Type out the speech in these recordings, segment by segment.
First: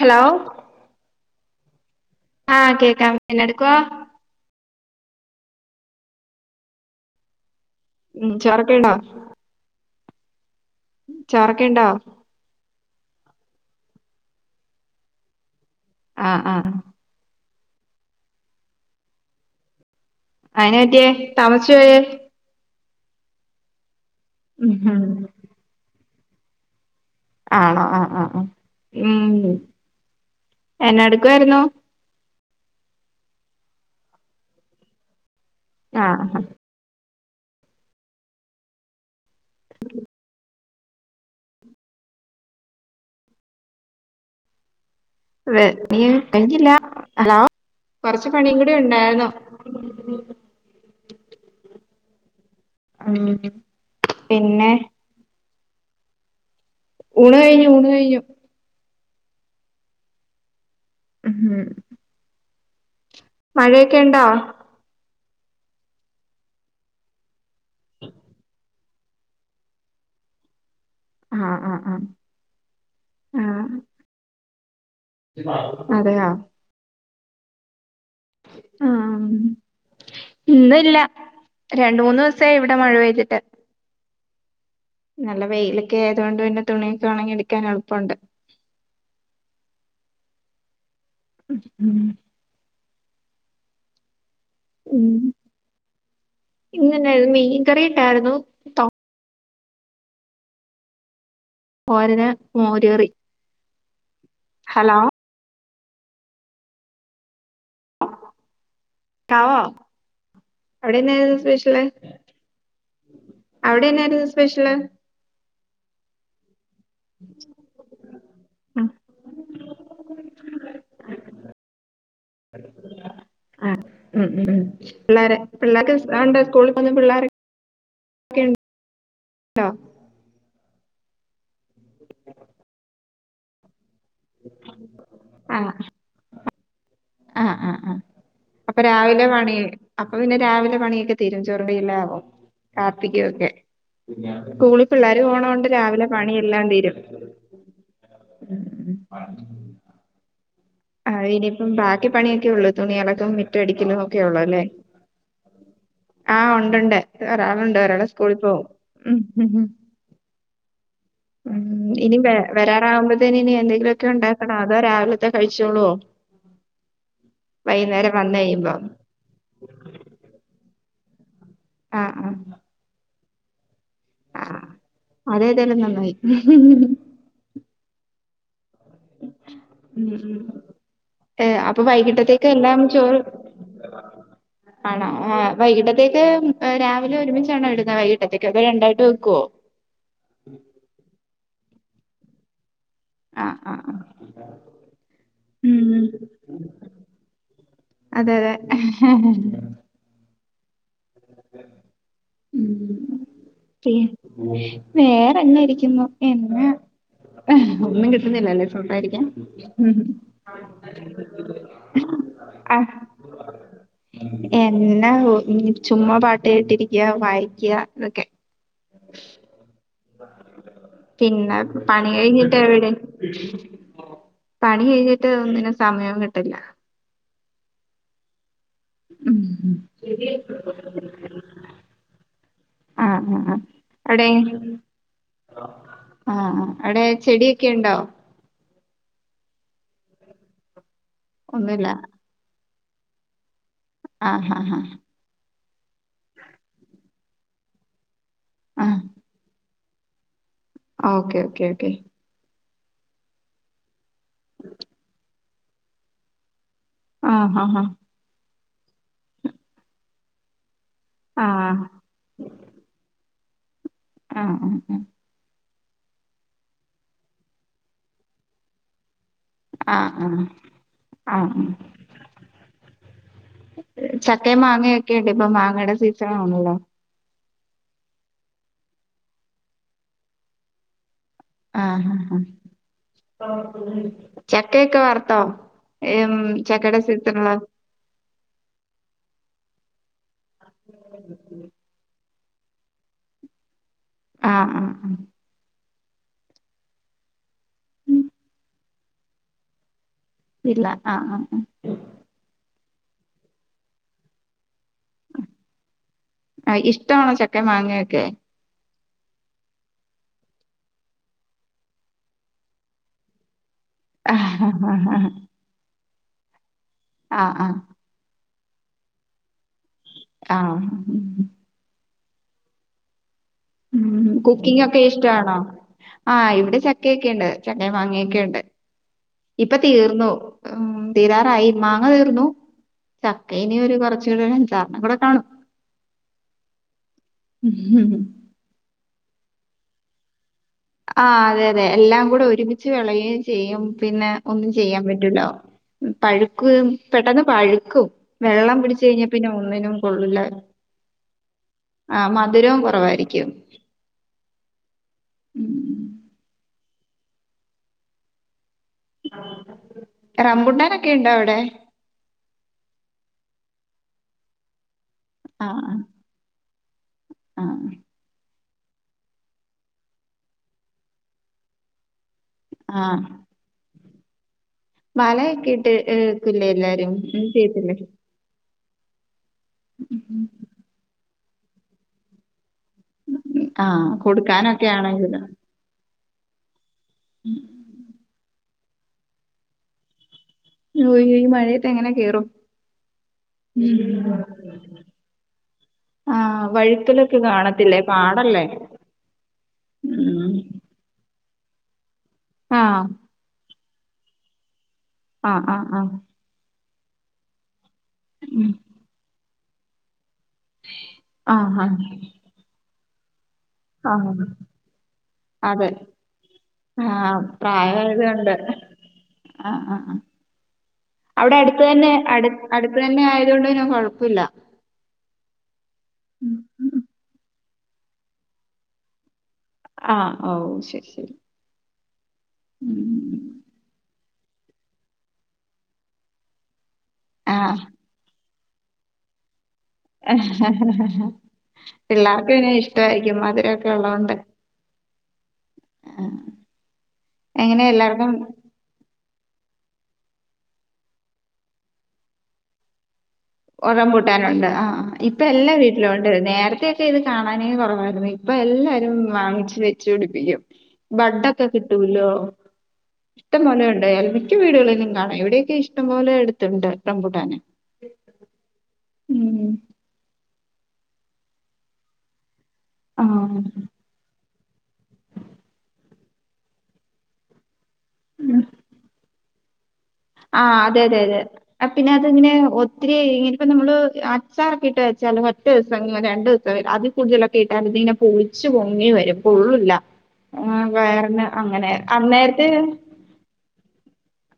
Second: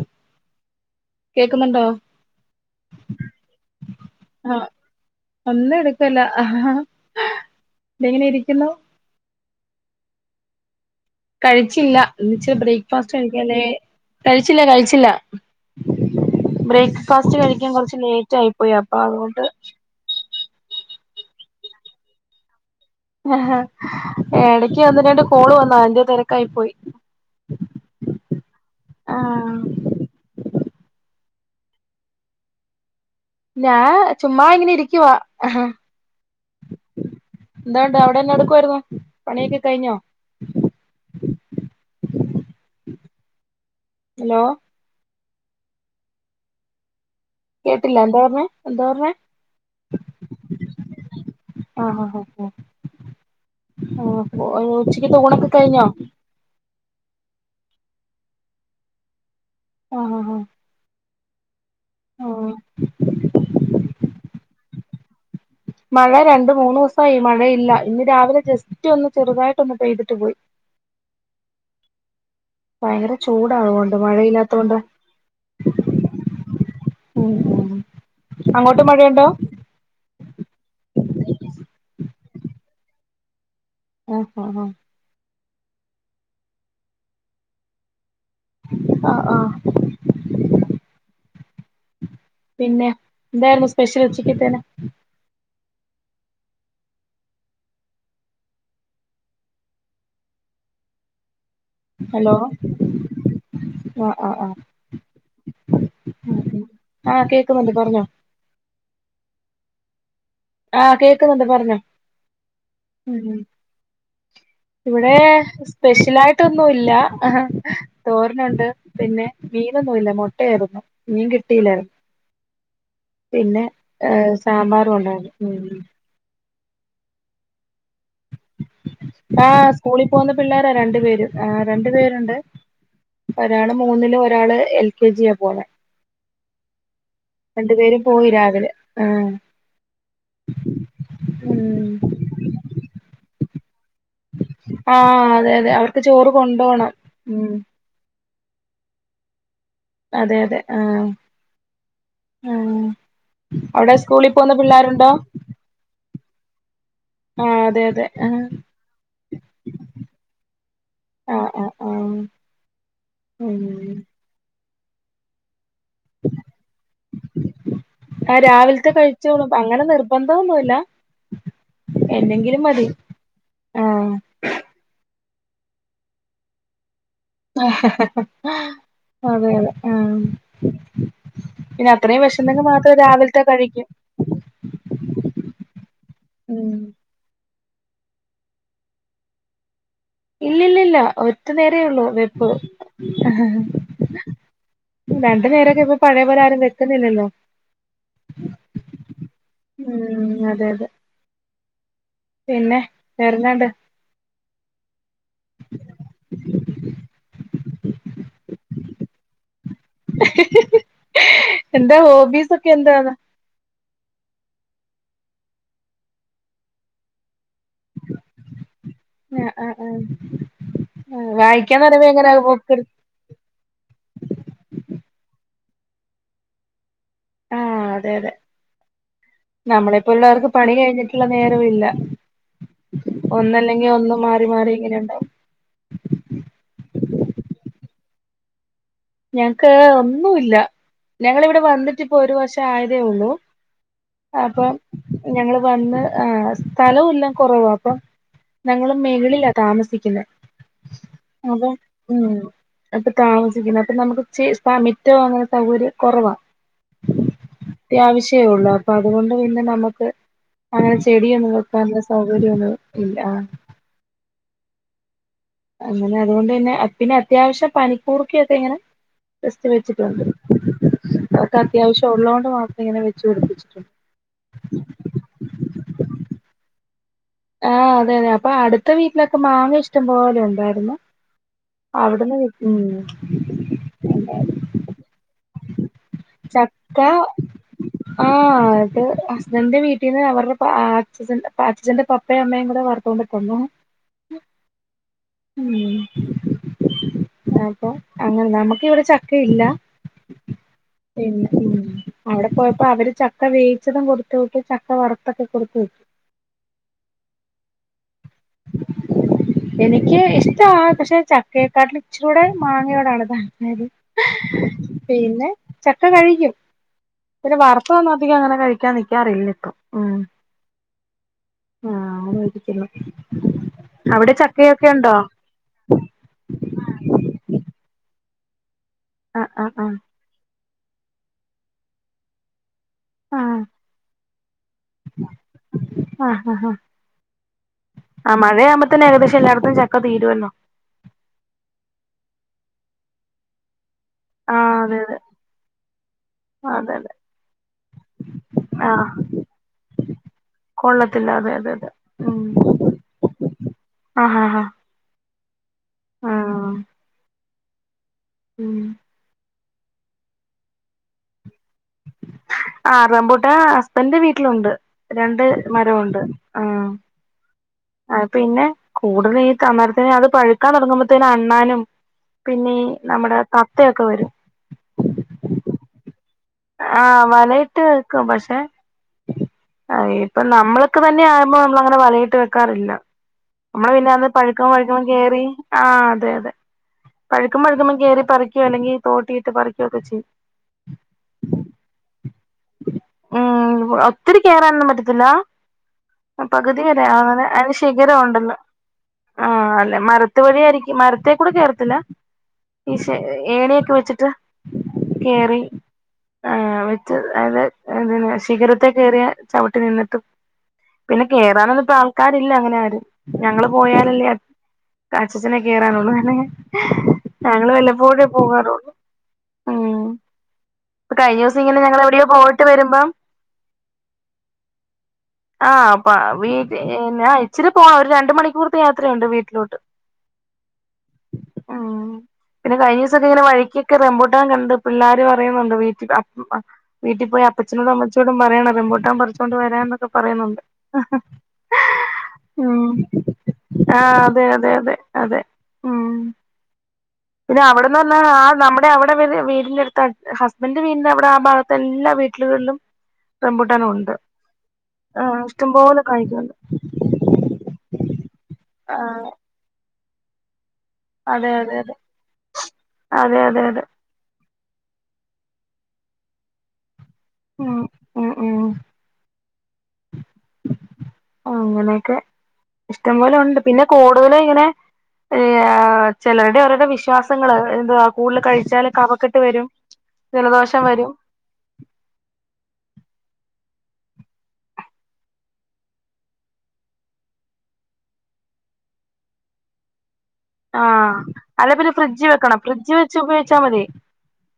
Hello കേക്കുന്നുണ്ടോ? ആഹ് കേക്കാം എന്നാ എടുക്കുവാ? ആഹ് ഒന്നും എടുക്കല്ല. ഇതെങ്ങനെ ഉം ഇരിക്കുന്നു ചോറൊക്കെ ഉണ്ടോ? ചോറൊക്കെ ഉണ്ടോ കഴിച്ചില്ല എന്നുവെച്ചാ ബ്രേക്ക്ഫാസ്റ്റ് കഴിക്കല് കഴിച്ചില്ല കഴിച്ചില്ല ആഹ് ആഹ് ബ്രേക്ക്ഫാസ്റ്റ് കഴിക്കാൻ കുറച്ച് ലേറ്റ് ആയി പോയി. അപ്പൊ അതുകൊണ്ട് അതെന്നാ പറ്റിയേ? താമസിച്ചു പോയേ. ഉം ഇടയ്ക്ക് ഉം ഒന്നുരണ്ട് കോള് വന്നു. അതിൻ്റെ തിരക്കായി പോയി. ആണോ ആ ആ ആഹ് ഉ ആഹ് എന്നെ എടുക്കുയിരുന്നു ഞാൻ ചുമ്മാ ഇങ്ങനെ ഇരിക്കുവാ ആ ആഹ് എന്താണ്ട അവിടെന്നെ എടുക്കുവമായിുന്നോ പണിയൊക്കെ കഴിഞ്ഞോ ഹലോ നീ കഴിഞ്ഞില്ല ഹലോ കേട്ടില്ല എന്താ കൊറച്ച് പറഞ്ഞേ പണിയും കൂടി എന്താ പറഞ്ഞ ഉണ്ടായിരുന്നു ആ ആ ഉം ആഹ് ആ പിന്നെ ഉച്ചക്ക് തഊണക്ക കഴിഞ്ഞോ ഊണ് കഴിഞ്ഞു ഊണ് കഴിഞ്ഞു ആഹ് ഉം ആഹ് മഴയൊക്കെ ഉണ്ടോ മഴ രണ്ട് മൂന്ന് ദിവസമായി മഴയില്ല ഇന്ന് രാവിലെ ജസ്റ്റ് ഒന്ന് ചെറുതായിട്ടൊന്ന് പെയ്തിട്ട് പോയി ആഹ് ആഹ് ആഹ് ഭയങ്കര ആഹ് ചൂടാവുകൊണ്ട് മഴയില്ലാത്ത കൊണ്ട് അതെയോ ഓഹ് ആഹ് ഇന്നല്ല രണ്ട മൂന്ന് ദിവസമായി ഇവിടെ മഴ പെയ്തിട്ട് ഓഹോ ഓ നല്ല വെയിലൊക്കെ ആയതുകൊണ്ട് പിന്നെ തുണിയൊക്കെ ഉണങ്ങി എടുാൻ എളുപ്പമുണ്ട് ആ ആഹ് ഉം പിന്നെ എന്തായിരുന്നു സ്പെഷ്യല് ഉച്ചക്കത്തേന് ഉം ഇന്നെന്ന മീൻ കറിട്ടായിരുന്നു തോരന് ഹലോ മോരു കറി ആഹ് ആഹ് ആഹ് ഹലോ [unintelligible] ആഹ് കേക്കുന്നുണ്ട് പറഞ്ഞോ [unintelligible] ആഹ് അവിടെന്നായിരുന്നു കേക്കുന്നുണ്ട് പറഞ്ഞോ സ്പെഷ്യല് അവിടെന്നായിരുന്നു സ്പെഷ്യല് ഇവിടേ സ്പെഷ്യൽ ആയിട്ടൊന്നുല്ല ആ തോരനുണ്ട് ആഹ് പിന്നെ മീനൊന്നുല്ല മൊട്ടയായിരുന്നു മീൻ കിട്ടിയില്ല പിന്നെ ആഹ് ഉം ഏഹ് ഉം ഉം സാമ്പാറും പിള്ളേരെ ഒണ്ടായിരുന്നു പിള്ളേർക്ക് സ് ആ ഇണ്ട് സ്കൂൾ പോവുന്ന പിള്ളാര് ഉണ്ടോ ആഹ് സ്കൂളിൽ പോവുന്ന പിള്ളേര രണ്ടു പേര് ആഹ് രണ്ടു പേരുണ്ട് ഒരാള് മൂന്നിലും ഒരാള് എൽ കെ ജിയ പോവുന്നെ ആഹ് ആഹ് ആഹ് ആഹ് രാവിലെ അപ്പൊ രാവിലെ ആഹ് പണി അപ്പൊ പിന്നെ രാവിലെ പണിയൊക്കെ തീരും ചോറുടി എല്ലാം ആവും കാപ്പിക്ക് ഒക്കെ സ്കൂളി പിള്ളേര് ആഹ് പോണ അതെ കൊണ്ട് അതെ അവർക്ക് രാവിലെ ചോറ് പണിയെല്ലാം കൊണ്ടോണം തീരും ഉം [inaudible] അതെ അതെ ആഹ് ഇനിയിപ്പം ബാക്കി പണിയൊക്കെ ഉള്ളു ആഹ് തുണി അലക്കും മിറ്റ അവിടെ അടിക്കലും ഒക്കെ സ്കൂളിൽ ഒള്ളു പോകുന്ന അല്ലേ പിള്ളേരുണ്ടോ ആഹ് ഒണ്ട്ണ്ട് ആഹ് ഒരാളുണ്ട് അതെ ഒരാള് അതെ സ്കൂളിൽ ആഹ് പോവും ആഹ് ആഹ് ഉം ഇനി ആഹ് വ വരാറാകുമ്പോത്തേന് ഇനി ഉം എന്തെങ്കിലൊക്കെ ഉണ്ടാക്കണോ അതോ രാവിലത്തെ കഴിച്ചോളോ വന്ന് ആഹ് കഴിയുമ്പോ രാവിലത്തെ കഴി ച്ചോളും അങ്ങനെ നിർബന്ധം ഒന്നുല്ല ആഹ് ആഹ് എന്നെങ്കിലും മതി ആഹ് ആഹ് അത് ഏതായാലും നന്നായി അതെ അതെ ഉം ആഹ് ഉം ഏഹ് അപ്പൊ പിന്നെ അത്രയും വൈകിട്ടത്തേക്ക് വിശന്നെങ്കിൽ എന്താണ് മാത്രം ചോറ് രാവിലത്തെ കഴിക്കും ആണോ ആഹ് വൈകിട്ടത്തേക്ക് ഉം രാ അരി ഒരുമിച്ചാണോ ഇടുന്നെ വൈകിട്ടത്തേക്ക് അതോ രണ്ടായിട്ട് വെക്കുവോ ഇല്ലില്ല ഇല്ല ഒറ്റ നേരേ ഉള്ളൂ വെപ്പ് ആഹ് ആഹ് ആഹ് രണ്ടു നേരൊക്കെ ഇപ്പ ഉം പഴയ പോലെ ആരും വെക്കുന്നില്ലല്ലോ അതെ അതെ ഉം അതെ അതെ പിന്നെ വേറെ എന്നാ ഉണ്ട്‌ വേറെന്നാ ഇരിക്കുന്നു എന്നാ ഒന്നും കിട്ടുന്നില്ലല്ലെ സംസാരിക്കാൻ എന്താ ഹോബീസൊക്കെ എന്താ ആഹ് എന്നാ ഹോ ചുമ്മാ പാട്ട് കേട്ടിരിക്ക വായിക്ക ഇതൊക്കെ ആഹ് ആഹ് ആഹ് പിന്നെ പണി എങ്ങനെ കഴിഞ്ഞിട്ട് ബുക്ക് എടു എവിടെ പണി കഴിഞ്ഞിട്ട് ഒന്നിനും സമയോം കിട്ടില്ല ആഹ് അതെ അതെ നമ്മളെപ്പോലുള്ളവർക്ക് പണി കഴിഞ്ഞിട്ടുള്ള നേരവില്ല ആഹ് ഒന്നല്ലെങ്കി ഒന്ന് അവിടെ മാറി മാറി ഇങ്ങനെ ഉണ്ടാവും ആഹ് ആഹ് അവിടെ ചെടിയൊക്കെ ഉണ്ടോ ഞങ്ങക്ക് ഒന്നുല്ല ഞങ്ങളിവിടെ ഒന്നുമില്ല വന്നിട്ട് ഇപ്പോ ഒരു വർഷായതേ ഉള്ളൂ ആഹ് അപ്പം ആഹ് ഞങ്ങള് വന്ന് ആഹ് സ്ഥലവും ഇല്ല കുറവാ അപ്പം ഞങ്ങള് ആഹ് മെകളിലാ താമസിക്കുന്നത് ഓക്കെ ഓക്കെ അപ്പം ഓക്കെ ഉം ഇപ്പൊ താമസിക്കുന്നെ അപ്പൊ നമുക്ക് ച്ചിരി മിറ്റവും അങ്ങനെ സൗകര്യം കുറവ്വാ ആഹ് ഹാ ഹാ അത്യാവശ്യേള്ളൂ അപ്പോ അതുകൊണ്ട് പിന്നെ നമുക്ക് അങ്ങനെ ചെടിയൊന്നും ആഹ് വെക്കാനുള്ള സൗകര്യന്നും ഇല്ല ആഹ് ആഹ് ആ അ അങ്ങനെ അതുകൊണ്ട് പിന്നെ പിന്നെ അത്യാവശ്യം പനിക്കൂർക്കയൊക്കെ ഇങ്ങനെ ജെസ്റ്റ് വെച്ചിട്ടുണ്ട് ആഹ് ആഹ് അഹക്കെ ആഹ് അത്യാവശ്യമുള്ളോണ്ട് മാത്രം ഇങ്ങനെ വെച്ചു പിടിപ്പിച്ചിട്ടുണ്ട്. ചക്കയും മാങ്ങയൊക്കെയുണ്ട് ഇപ്പൊ മാങ്ങയുടെ സീസണുമാണല്ലോ. ആഹ് അതെയതെ അപ്പൊ അടുത്ത വീട്ടിലൊക്കെ മാങ്ങ ഇഷ്ടം പോലെ ഉണ്ടായിരുന്നു. അവിടുന്ന് ആഹ് കി ഉം ചക്കയൊക്കെ വറുത്തോ? ഏം ചക്ക ചക്കയുടെ സീസണിൽ ആഹ് അത് ഹസ്ബന്റെ വീട്ടിന്ന് അവരുടെ ആച്ച് അപ്പോ അച്ചന്റെ പ അപ്പയും അമ്മയും കൂടെ വർത്തുകൊണ്ട് തന്നു ആഹ് ആഹ് മ് ഇതായപ്പോ ആഹ് അങ്ങനെ നമ്മുക്ക് ഇവിടെ ചക്കയില്ല ഇല്ല ആഹ് ആഹ് പിന്നെ ആഹ് ഉം അവിടെ പോയപ്പോ അവര് ചക്ക വേവിച്ചതും കൊടുത്തു വിട്ടു ചക്ക വറുത്തതും കൊടുത്തു വിട്ടു. ആഹ് ഇഷ്ടമാണോ ചക്കയും മാങ്ങയൊക്കെ? എനിക്ക് ഇഷ്ടാണ് പക്ഷെ ചക്കയെക്കാട്ടിലും ഇച്ചരികൂടെ മാങ്ങയോടാണ് താൽപ്പര്യം. ആഹ് ആഹ് പിന്നെ ചക്ക കഴിക്കും ആഹ് പിന്നെ ആഹ് വറുത്തതൊന്നും അധികം അങ്ങനെ കഴിക്കാൻ നി നിക്കാറില്ലിപ്പോ ആഹ് ആവു ഇരിക്കുന്നു അവിടെ ചക്കയൊക്കെ കുക്കിങ്ങൊക്കെ ഉണ്ടോ ഇഷ്ടമാണോ? ആഹ് ഇവിടെ ചക്കയൊക്കെയുണ്ട് ചക്കയും മാങ്ങയൊക്കെയുണ്ട്. ആഹ് ഇപ്പൊ ആഹ് ആഹ് തീർന്നു ഉം തീരാറായി മാങ്ങ തീർന്നു. ആഹ് ചക്കയിനി ഒരു കുറച്ചു കൂടെ ഒരഞ്ചാറെണ്ണം കൂടെ കാണും ആഹ് ഹാ ഹും ആഹ് മഴയാവു ത്തിന് ഏകദേശം എല്ലായിടത്തും ചക്ക തീരുല്ലോ. ആ അതെ അതെ എല്ലാം കൂടെ ഒരുമിച്ച് വിളയയും ചെയ്യും പിന്നെ ഒന്നും ആഹ് അതെ ചെയ്യാൻ പറ്റൂല്ല. പഴുക്ക്‌ അതെ അതെ അതെ പെട്ടെന്ന് പഴുക്കും വെള്ളം പിടിച്ച് ആഹ് കഴിഞ്ഞ പിന്നെ ഒന്നിനും കൊള്ളൂല്ല. കൊള്ളത്തില്ല അതെ അതെ അതെ ആഹ് മധുരം കുറവായിരിക്കും ആഹ ഹ ഹ ഉം ഉം റമ്പുണ്ടാനൊക്കെ ഇണ്ടോ അവിടെ? ആ റംബൂട്ടാൻ ഹസ്ബൻന്റെ വീട്ടിലുണ്ട് രണ്ട് മരമുണ്ട് ആഹ് ആഹ് ആ പിന്നെ കൂടുതൽ ഈ തമരത്തിന് അത് പഴുക്കാൻ തുടങ്ങുമ്പോത്തിനും അണ്ണാനും പിന്നെ ആ നമ്മുടെ തത്തയൊക്കെ വരും വലയൊക്കെട്ട് ഏഹ് ആഹ് വലയിട്ട് വെക്കും പക്ഷേ അ ഇപ്പൊ നമ്മള്ക്ക്‌ തന്നെ ആയുമ്പോ നമ്മൾ അങ്ങനെ വലയിട്ട് വെക്കാറില്ല ഉം, ആ നമ്മള് പിന്നെ അന്ന് പഴുക്ക്പ കൊടുക്കാനൊക്കെ പഴുക്ക്പ ആണെങ്കിലും കേറി ആ അതെ അതെ പഴുക്കും പഴുക്കുമ്പം കയറി പറിക്കുവോ അല്ലെങ്കിൽ തോട്ടിയിട്ട് പറിക്കോ ഒക്കെ ചെയ്യും. [unintelligible] ഈ മഴയത്ത് എങ്ങനെ കയറും. ഉം ഒത്തിരി കയറാനൊന്നും പറ്റത്തില്ല ആ പകുതി വരെ വഴുക്കലൊക്കെ അങ്ങനെ അതിന് കാണത്തില്ലേ ശീഖരം ഉണ്ടല്ലോ പാടല്ലേ ആ അല്ലെ മരത്ത് ഉം. വഴിയായിരിക്കും. മരത്തക്കൂടെ കേറത്തില്ല ആ ഏണിയൊക്കെ വെച്ചിട്ട് കേറി ആഹ് ആഹ് വെച്ചത് അതെ എങ്ങനെ ഉം. ശീഖരത്തെ കയറിയ ചവിട്ടി നിന്നിട്ടും പിന്നെ ആഹ് കേറാനൊന്നും ഇപ്പോ ആഹ് ആൾക്കാരില്ല അങ്ങനെ ആരും ഞങ്ങള് പോയാലല്ലേ ആഹ് കാച്ചച്ചനെ അതെ കേയറാനുള്ളു അന ആഹ് ഞങ്ങള് പ്രായായത് വല്ലപ്പോഴേ കൊണ്ട് പോകാറുള്ളു ആഹ് ആഹ് ആഹ് ഇപ്പ കഴിഞ്ഞ അവിടെ ദിവസം ഇങ്ങനെ അടുത്ത ഞങ്ങള് തന്നെ എവിടെയോ പോയിട്ട് അടുത്ത വരുമ്പം തന്നെ ആയത് കൊണ്ട് ന്ന കൊഴപ്പില്ല ആഹ് അപ്പ വീട്ടെ ആയി ഇച്ചിരി പോണം ഒരു രണ്ട് മണിക്കൂർത്തെ യാത്രയുണ്ട് വീട്ടിലോട്ട് ആഹ് ഓ ശരി ശരി ആഹ് പിന്നെ കഴിഞ്ഞ ദിവസോക്കെ ഉം ഇങ്ങനെ മഴക്ക് റംബൂട്ടാൻ കണ്ട് പിള്ളേർ പറയുന്നുണ്ട് വീട്ടിൽ വീട്ടീ പോയി ആഹ് അപ്പച്ചനോട് അമ്മച്ചിയോടു ചച്ചോടും പറയണം റംമ്പൂട്ടൻ പറിച്ചോണ്ട് വരാ എന്നൊക്കെ പറയുന്നുണ്ട് പിള്ളേർക്ക് പിന്നെ ഉം ഇഷ്ടമായിരിക്കും മധുരമൊക്കെ ആഹ് ഉള്ളോണ്ട് അതെ അതെ അതെ അതെ ഉം ആഹ് പിന്നെ എങ്ങനെ അവിടെന്ന പറഞ്ഞ എല്ലാർക്കും ആഹ് നമ്മ അവിടെ അവിടെ വ വീടിന്റെടുത്ത് ഹസ്ബൻഡ് വീടിന്റെ അവിടെ ആഹ് ഭാഗത്ത് എല്ലാ വീട്ടിലുകളിലും റംബൂട്ടാനും ഉണ്ട് റംബൂട്ടാനുണ്ട് ആഹ് ഇപ്പൊ എല്ലാ ഇഷ്ടംപോലെ വീട്ടിലും ഉണ്ട് കായ്ക്കുന്നുണ്ട് നേരത്തെ ഇത് കാണാനേ കുറവായിരുന്നു ഇപ്പൊ എല്ലാരും ആഹ് വാങ്ങിച്ച് വെച്ചു പിടിപ്പിക്കും അതെ ബഡൊക്കെ അതെ അതെ കിട്ടൂലോ അതെ അതെ അതെ ഇഷ്ടംപോലെുണ്ടോ അൽ വീടുകളിലും കാണ എവിടെയൊക്കെ ഇഷ്ടപോലെ എടുത്തണ്ട് റംബൂട്ടാനെ ഉം ഉം ഉം ഉം അങ്ങനെയൊക്കെ ഇഷ്ടം പോലെ ഉണ്ട് ആഹ് പിന്നെ കൂടുതല് ഇങ്ങനെ ചിലരുടെ ഓരുടെ വിശ്വാസങ്ങള് എന്തവാ കൂടുതൽ കഴിച്ചാല് കഫക്കെട്ട് വരും ആഹ് ജലദോഷം അതെ വരും അതെ അതെ പിന്നെ അതിങ്ങനെ ഒത്തിരി ഇങ്ങെ ഇപ്പ നമ്മള് അച്ചാറൊക്കിയിട്ട് വെച്ചാലോ ഒറ്റ ദിവസം രണ്ട് ദിവസം വ അത് കൂടുതലൊക്കെ ഇട്ടാതിങ്ങനെ പുളിച്ച് പൊങ്ങി വരും കൊള്ളൂല്ല ആഹ് അല്ലേ പിന്നെ ഫ്രിഡ്ജ് വെക്കണം അന്നേരത്തെ ഫ്രിഡ്ജ് വെച്ച് ഉപയോഗിച്ചാൽ മതി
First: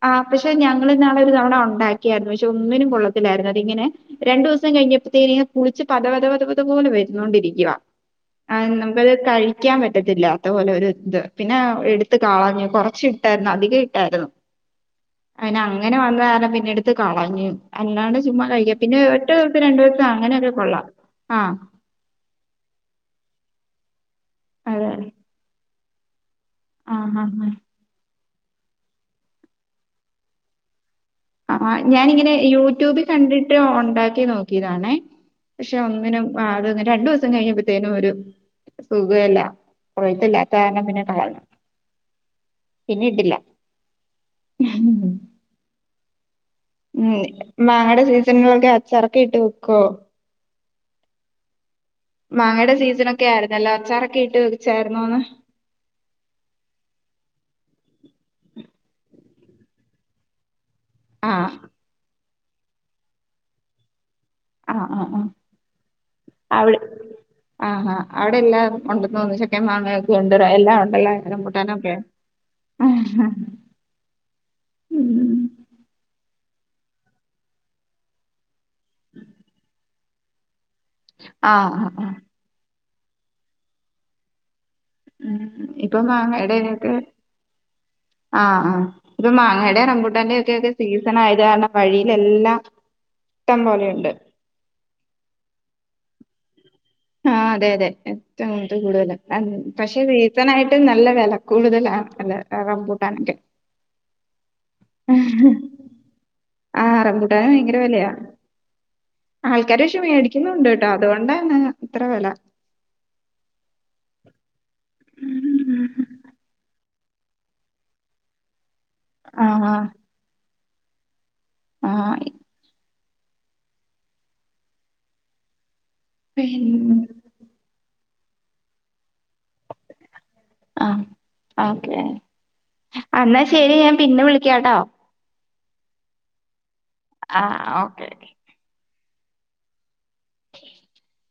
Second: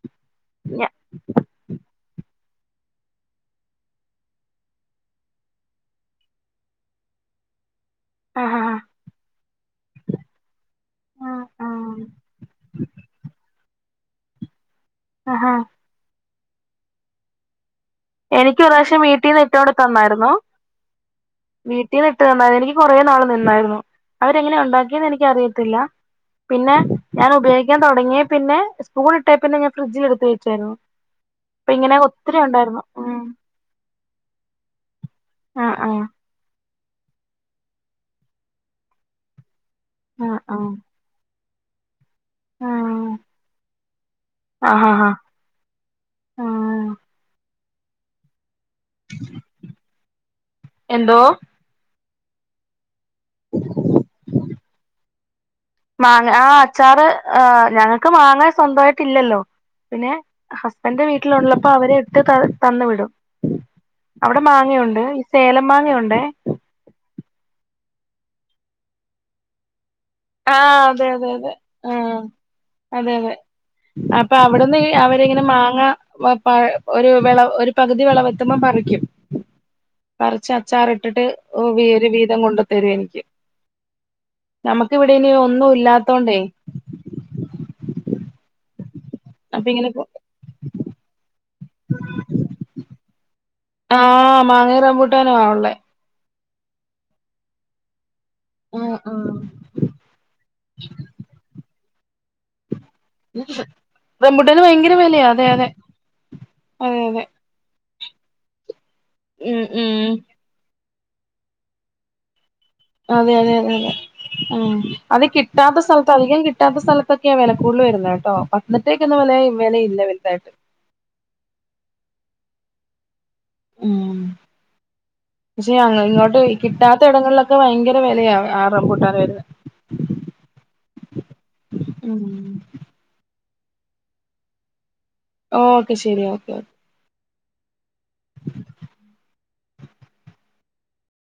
ആ പക്ഷെ ഞ ഞങ്ങൾ ഇന്നാളെ ഒരു തവണ ഉണ്ടാക്കിയായിരുന്നു പക്ഷെ ഒന്നിനും കൊള്ളത്തില്ലായിരുന്നു അതിങ്ങനെ രണ്ടു ദിവസം കഴിഞ്ഞപ്പോഴത്തേ പുളിച്ച് പദ പദ പത പത പോലെ വരുന്നോണ്ടിരിക്കുവ ആഹ് ആഹ് നമ്മൾ കഴിക്കാൻ പറ്റത്തില്ല അത്പോലെ ഒരു ഇത്. ആഹ് പിന്നെ എടുത്ത് ആഹ് കളഞ്ഞു കുറച്ച്. ട്ടായിരുന്നു അധികം ഇട്ടായിരുന്നു ആഹാ അത്പിന്നെ അങ്ങനെ വന്ന കാരണം പിന്നെ എടുത്ത് കളഞ്ഞ്. അല്ലാണ്ട് ചുമ്മാ എനിക്ക് ഒരു കഴിക്ക പിന്നെ പ്രാവശ്യം ഒറ്റ വീട്ടീന്ന് ദിവസം ഇട്ടോണ്ട് രണ്ടു ദിവസം അങ്ങനെ ഒക്കെ കൊള്ളാം ആഹ് ങ്ങനെ ഇട്ട്തന്നെ? എനിക്ക് കുറെേ നാള് നിന്നായിരുന്നു അവരെങ്ങനെ അതെ ഉണ്ടാക്കിന്ന് എനക്ക് അറിയത്തില്ല. പിന്നെ ആ ഹാ ഞാൻ ഹാ ഉപയോഗിക്കാൻ തുടങ്ങിയ പിന്നെ സ്പൂൺ ഇട്ടേ പിന്നെ ഞാൻ ഫ്രിഡ്ജിൽ എടുത്ത് വച്ചായിരുന്നു. ആഹ് ഞാനിങ്ങനെ യൂട്യൂബിൽ കണ്ടിട്ട് ഉണ്ടാക്കി നോക്കിയതാണെ, ആഹ് പക്ഷെ ആഹ് ഒന്നിനും ഒരുപാട് രണ്ടു ദിവസം കഴിഞ്ഞപ്പോത്തേനും ഒരു സുഖല്ല. ആഹ് കൊള്ളത്തില്ലാത്ത കാരണം പിന്നെ കളഞ്ഞു പിന്നെ ഇട്ടില്ല ആഹാ ഹാ ഉം മാങ്ങയുടെ സീസണുകളൊക്കെ അച്ചറക്കെ ഇട്ട് വെക്കോ? എന്തോ മാങ്ങയുടെ സീസൺക്കെ ആയിരുന്നല്ലോ അച്ചാറൊക്കെ ഇട്ട് വച്ചായിരുന്നൊന്ന്? മാങ്ങ ആഹ് അച്ചാറ് ആഹ് ഞങ്ങൾക്ക് മാങ്ങ സ്വന്തമായിട്ടില്ലല്ലോ പിന്നെ ഹസ്ബൻഡ ആഹ് വീട്ടിലുള്ളപ്പോ അവരെ എടുത്ത് ത തന്ന് വിടും. അവിടെ മാങ്ങയുണ്ട്, ഈ സേലം മാങ്ങയുണ്ടേ. അവള് ആഹാ അവടെ എല്ലാരും ഉണ്ടെന്ന് തോന്നുന്നു ലെ ക്ക മാങ്ങൊക്കെ ഉണ്ട് ആ എല്ലാം അതെ ഉണ്ടല്ലും അതെ അതെ റംബൂട്ടാനൊക്കെ? ആ ഉം അതെ അതെ അപ്പൊ അവിടുന്ന് അവരിങ്ങനെ മാങ്ങ ഇപ്പൊ ഒരു വിള ഒരു പകുതി വിളവത്തുമ്പം പറിക്കും. പറിച്ച് അച്ചാറിട്ടിട്ട് ആഹ് ആഹ് വേര് ആഹ് വീതം കൊണ്ട് തരും എനിക്ക്. നമുക്ക് ഇവിടെ ഇനി ഉം ഒന്നും ഇപ്പൊ ഇല്ലാത്തോണ്ടേ മാങ്ങയുടെ ഒരിത് ആഹ് ആഹ് ഇപ്പൊ അപ്പൊ മാങ്ങയുടെ ഇങ്ങനെ റമ്പൂട്ടന്റെ ഒക്കെ സീസൺ ആയത് കാരണം വഴിയിലെല്ലാം ഇഷ്ടംപോലെയുണ്ട്. മാങ്ങയുംറമ്പൂട്ടാനും ഒള്ളേ. ആഹ് അതെ അതെ. ആ ഉം കൂടുതല ഉം പക്ഷെ സീസൺ ആയിട്ടും നല്ല വെല കൂടുതലാ റംമ്പൂട്ടാന്. റമ്പൂട്ടാന് ഭയങ്കര വിലയാ അതെ അതെ ആ അതെ അതെ റമ്പൂട്ടാന് ഭയങ്കര വെലയാ. ഉം ആൾക്കാര് പക്ഷെ ഉം മേടിക്കുന്നുണ്ട്ട്ടോ അതുകൊണ്ടാണ് ഇത്ര വെല. അതെ അതെ അതെ അതെ ഉം അത് കിട്ടാത്ത സ്ഥലത്ത് അധികം കിട്ടാത്ത സ്ഥലത്ത് ത്തൊക്കെയ വെല കൂടുതൽ വര് ന്നേട്ടോ ആ [unintelligible] വെ ലയില്ല വൽതായിട്ട്. ആഹ്. ഉം പക്ഷെ അങ്ങ ഇങ്ങോട്ട് പിന്നെ കിട്ടാത്ത ഇടങ്ങൾലൊക്കെ ഇപ്പൊ ഭയങ്കര വെലയ ആ റമ്പൂട്ടാന് വര്ന്നേ. ആ ഓക്കേ ആ ഇന്നാ ശെരി ഞാൻ പിന്നെ വിളിക്കാട്ടോ. ഓക്കെ ശെരി ഓക്കെ. ആ ഓക്കെ.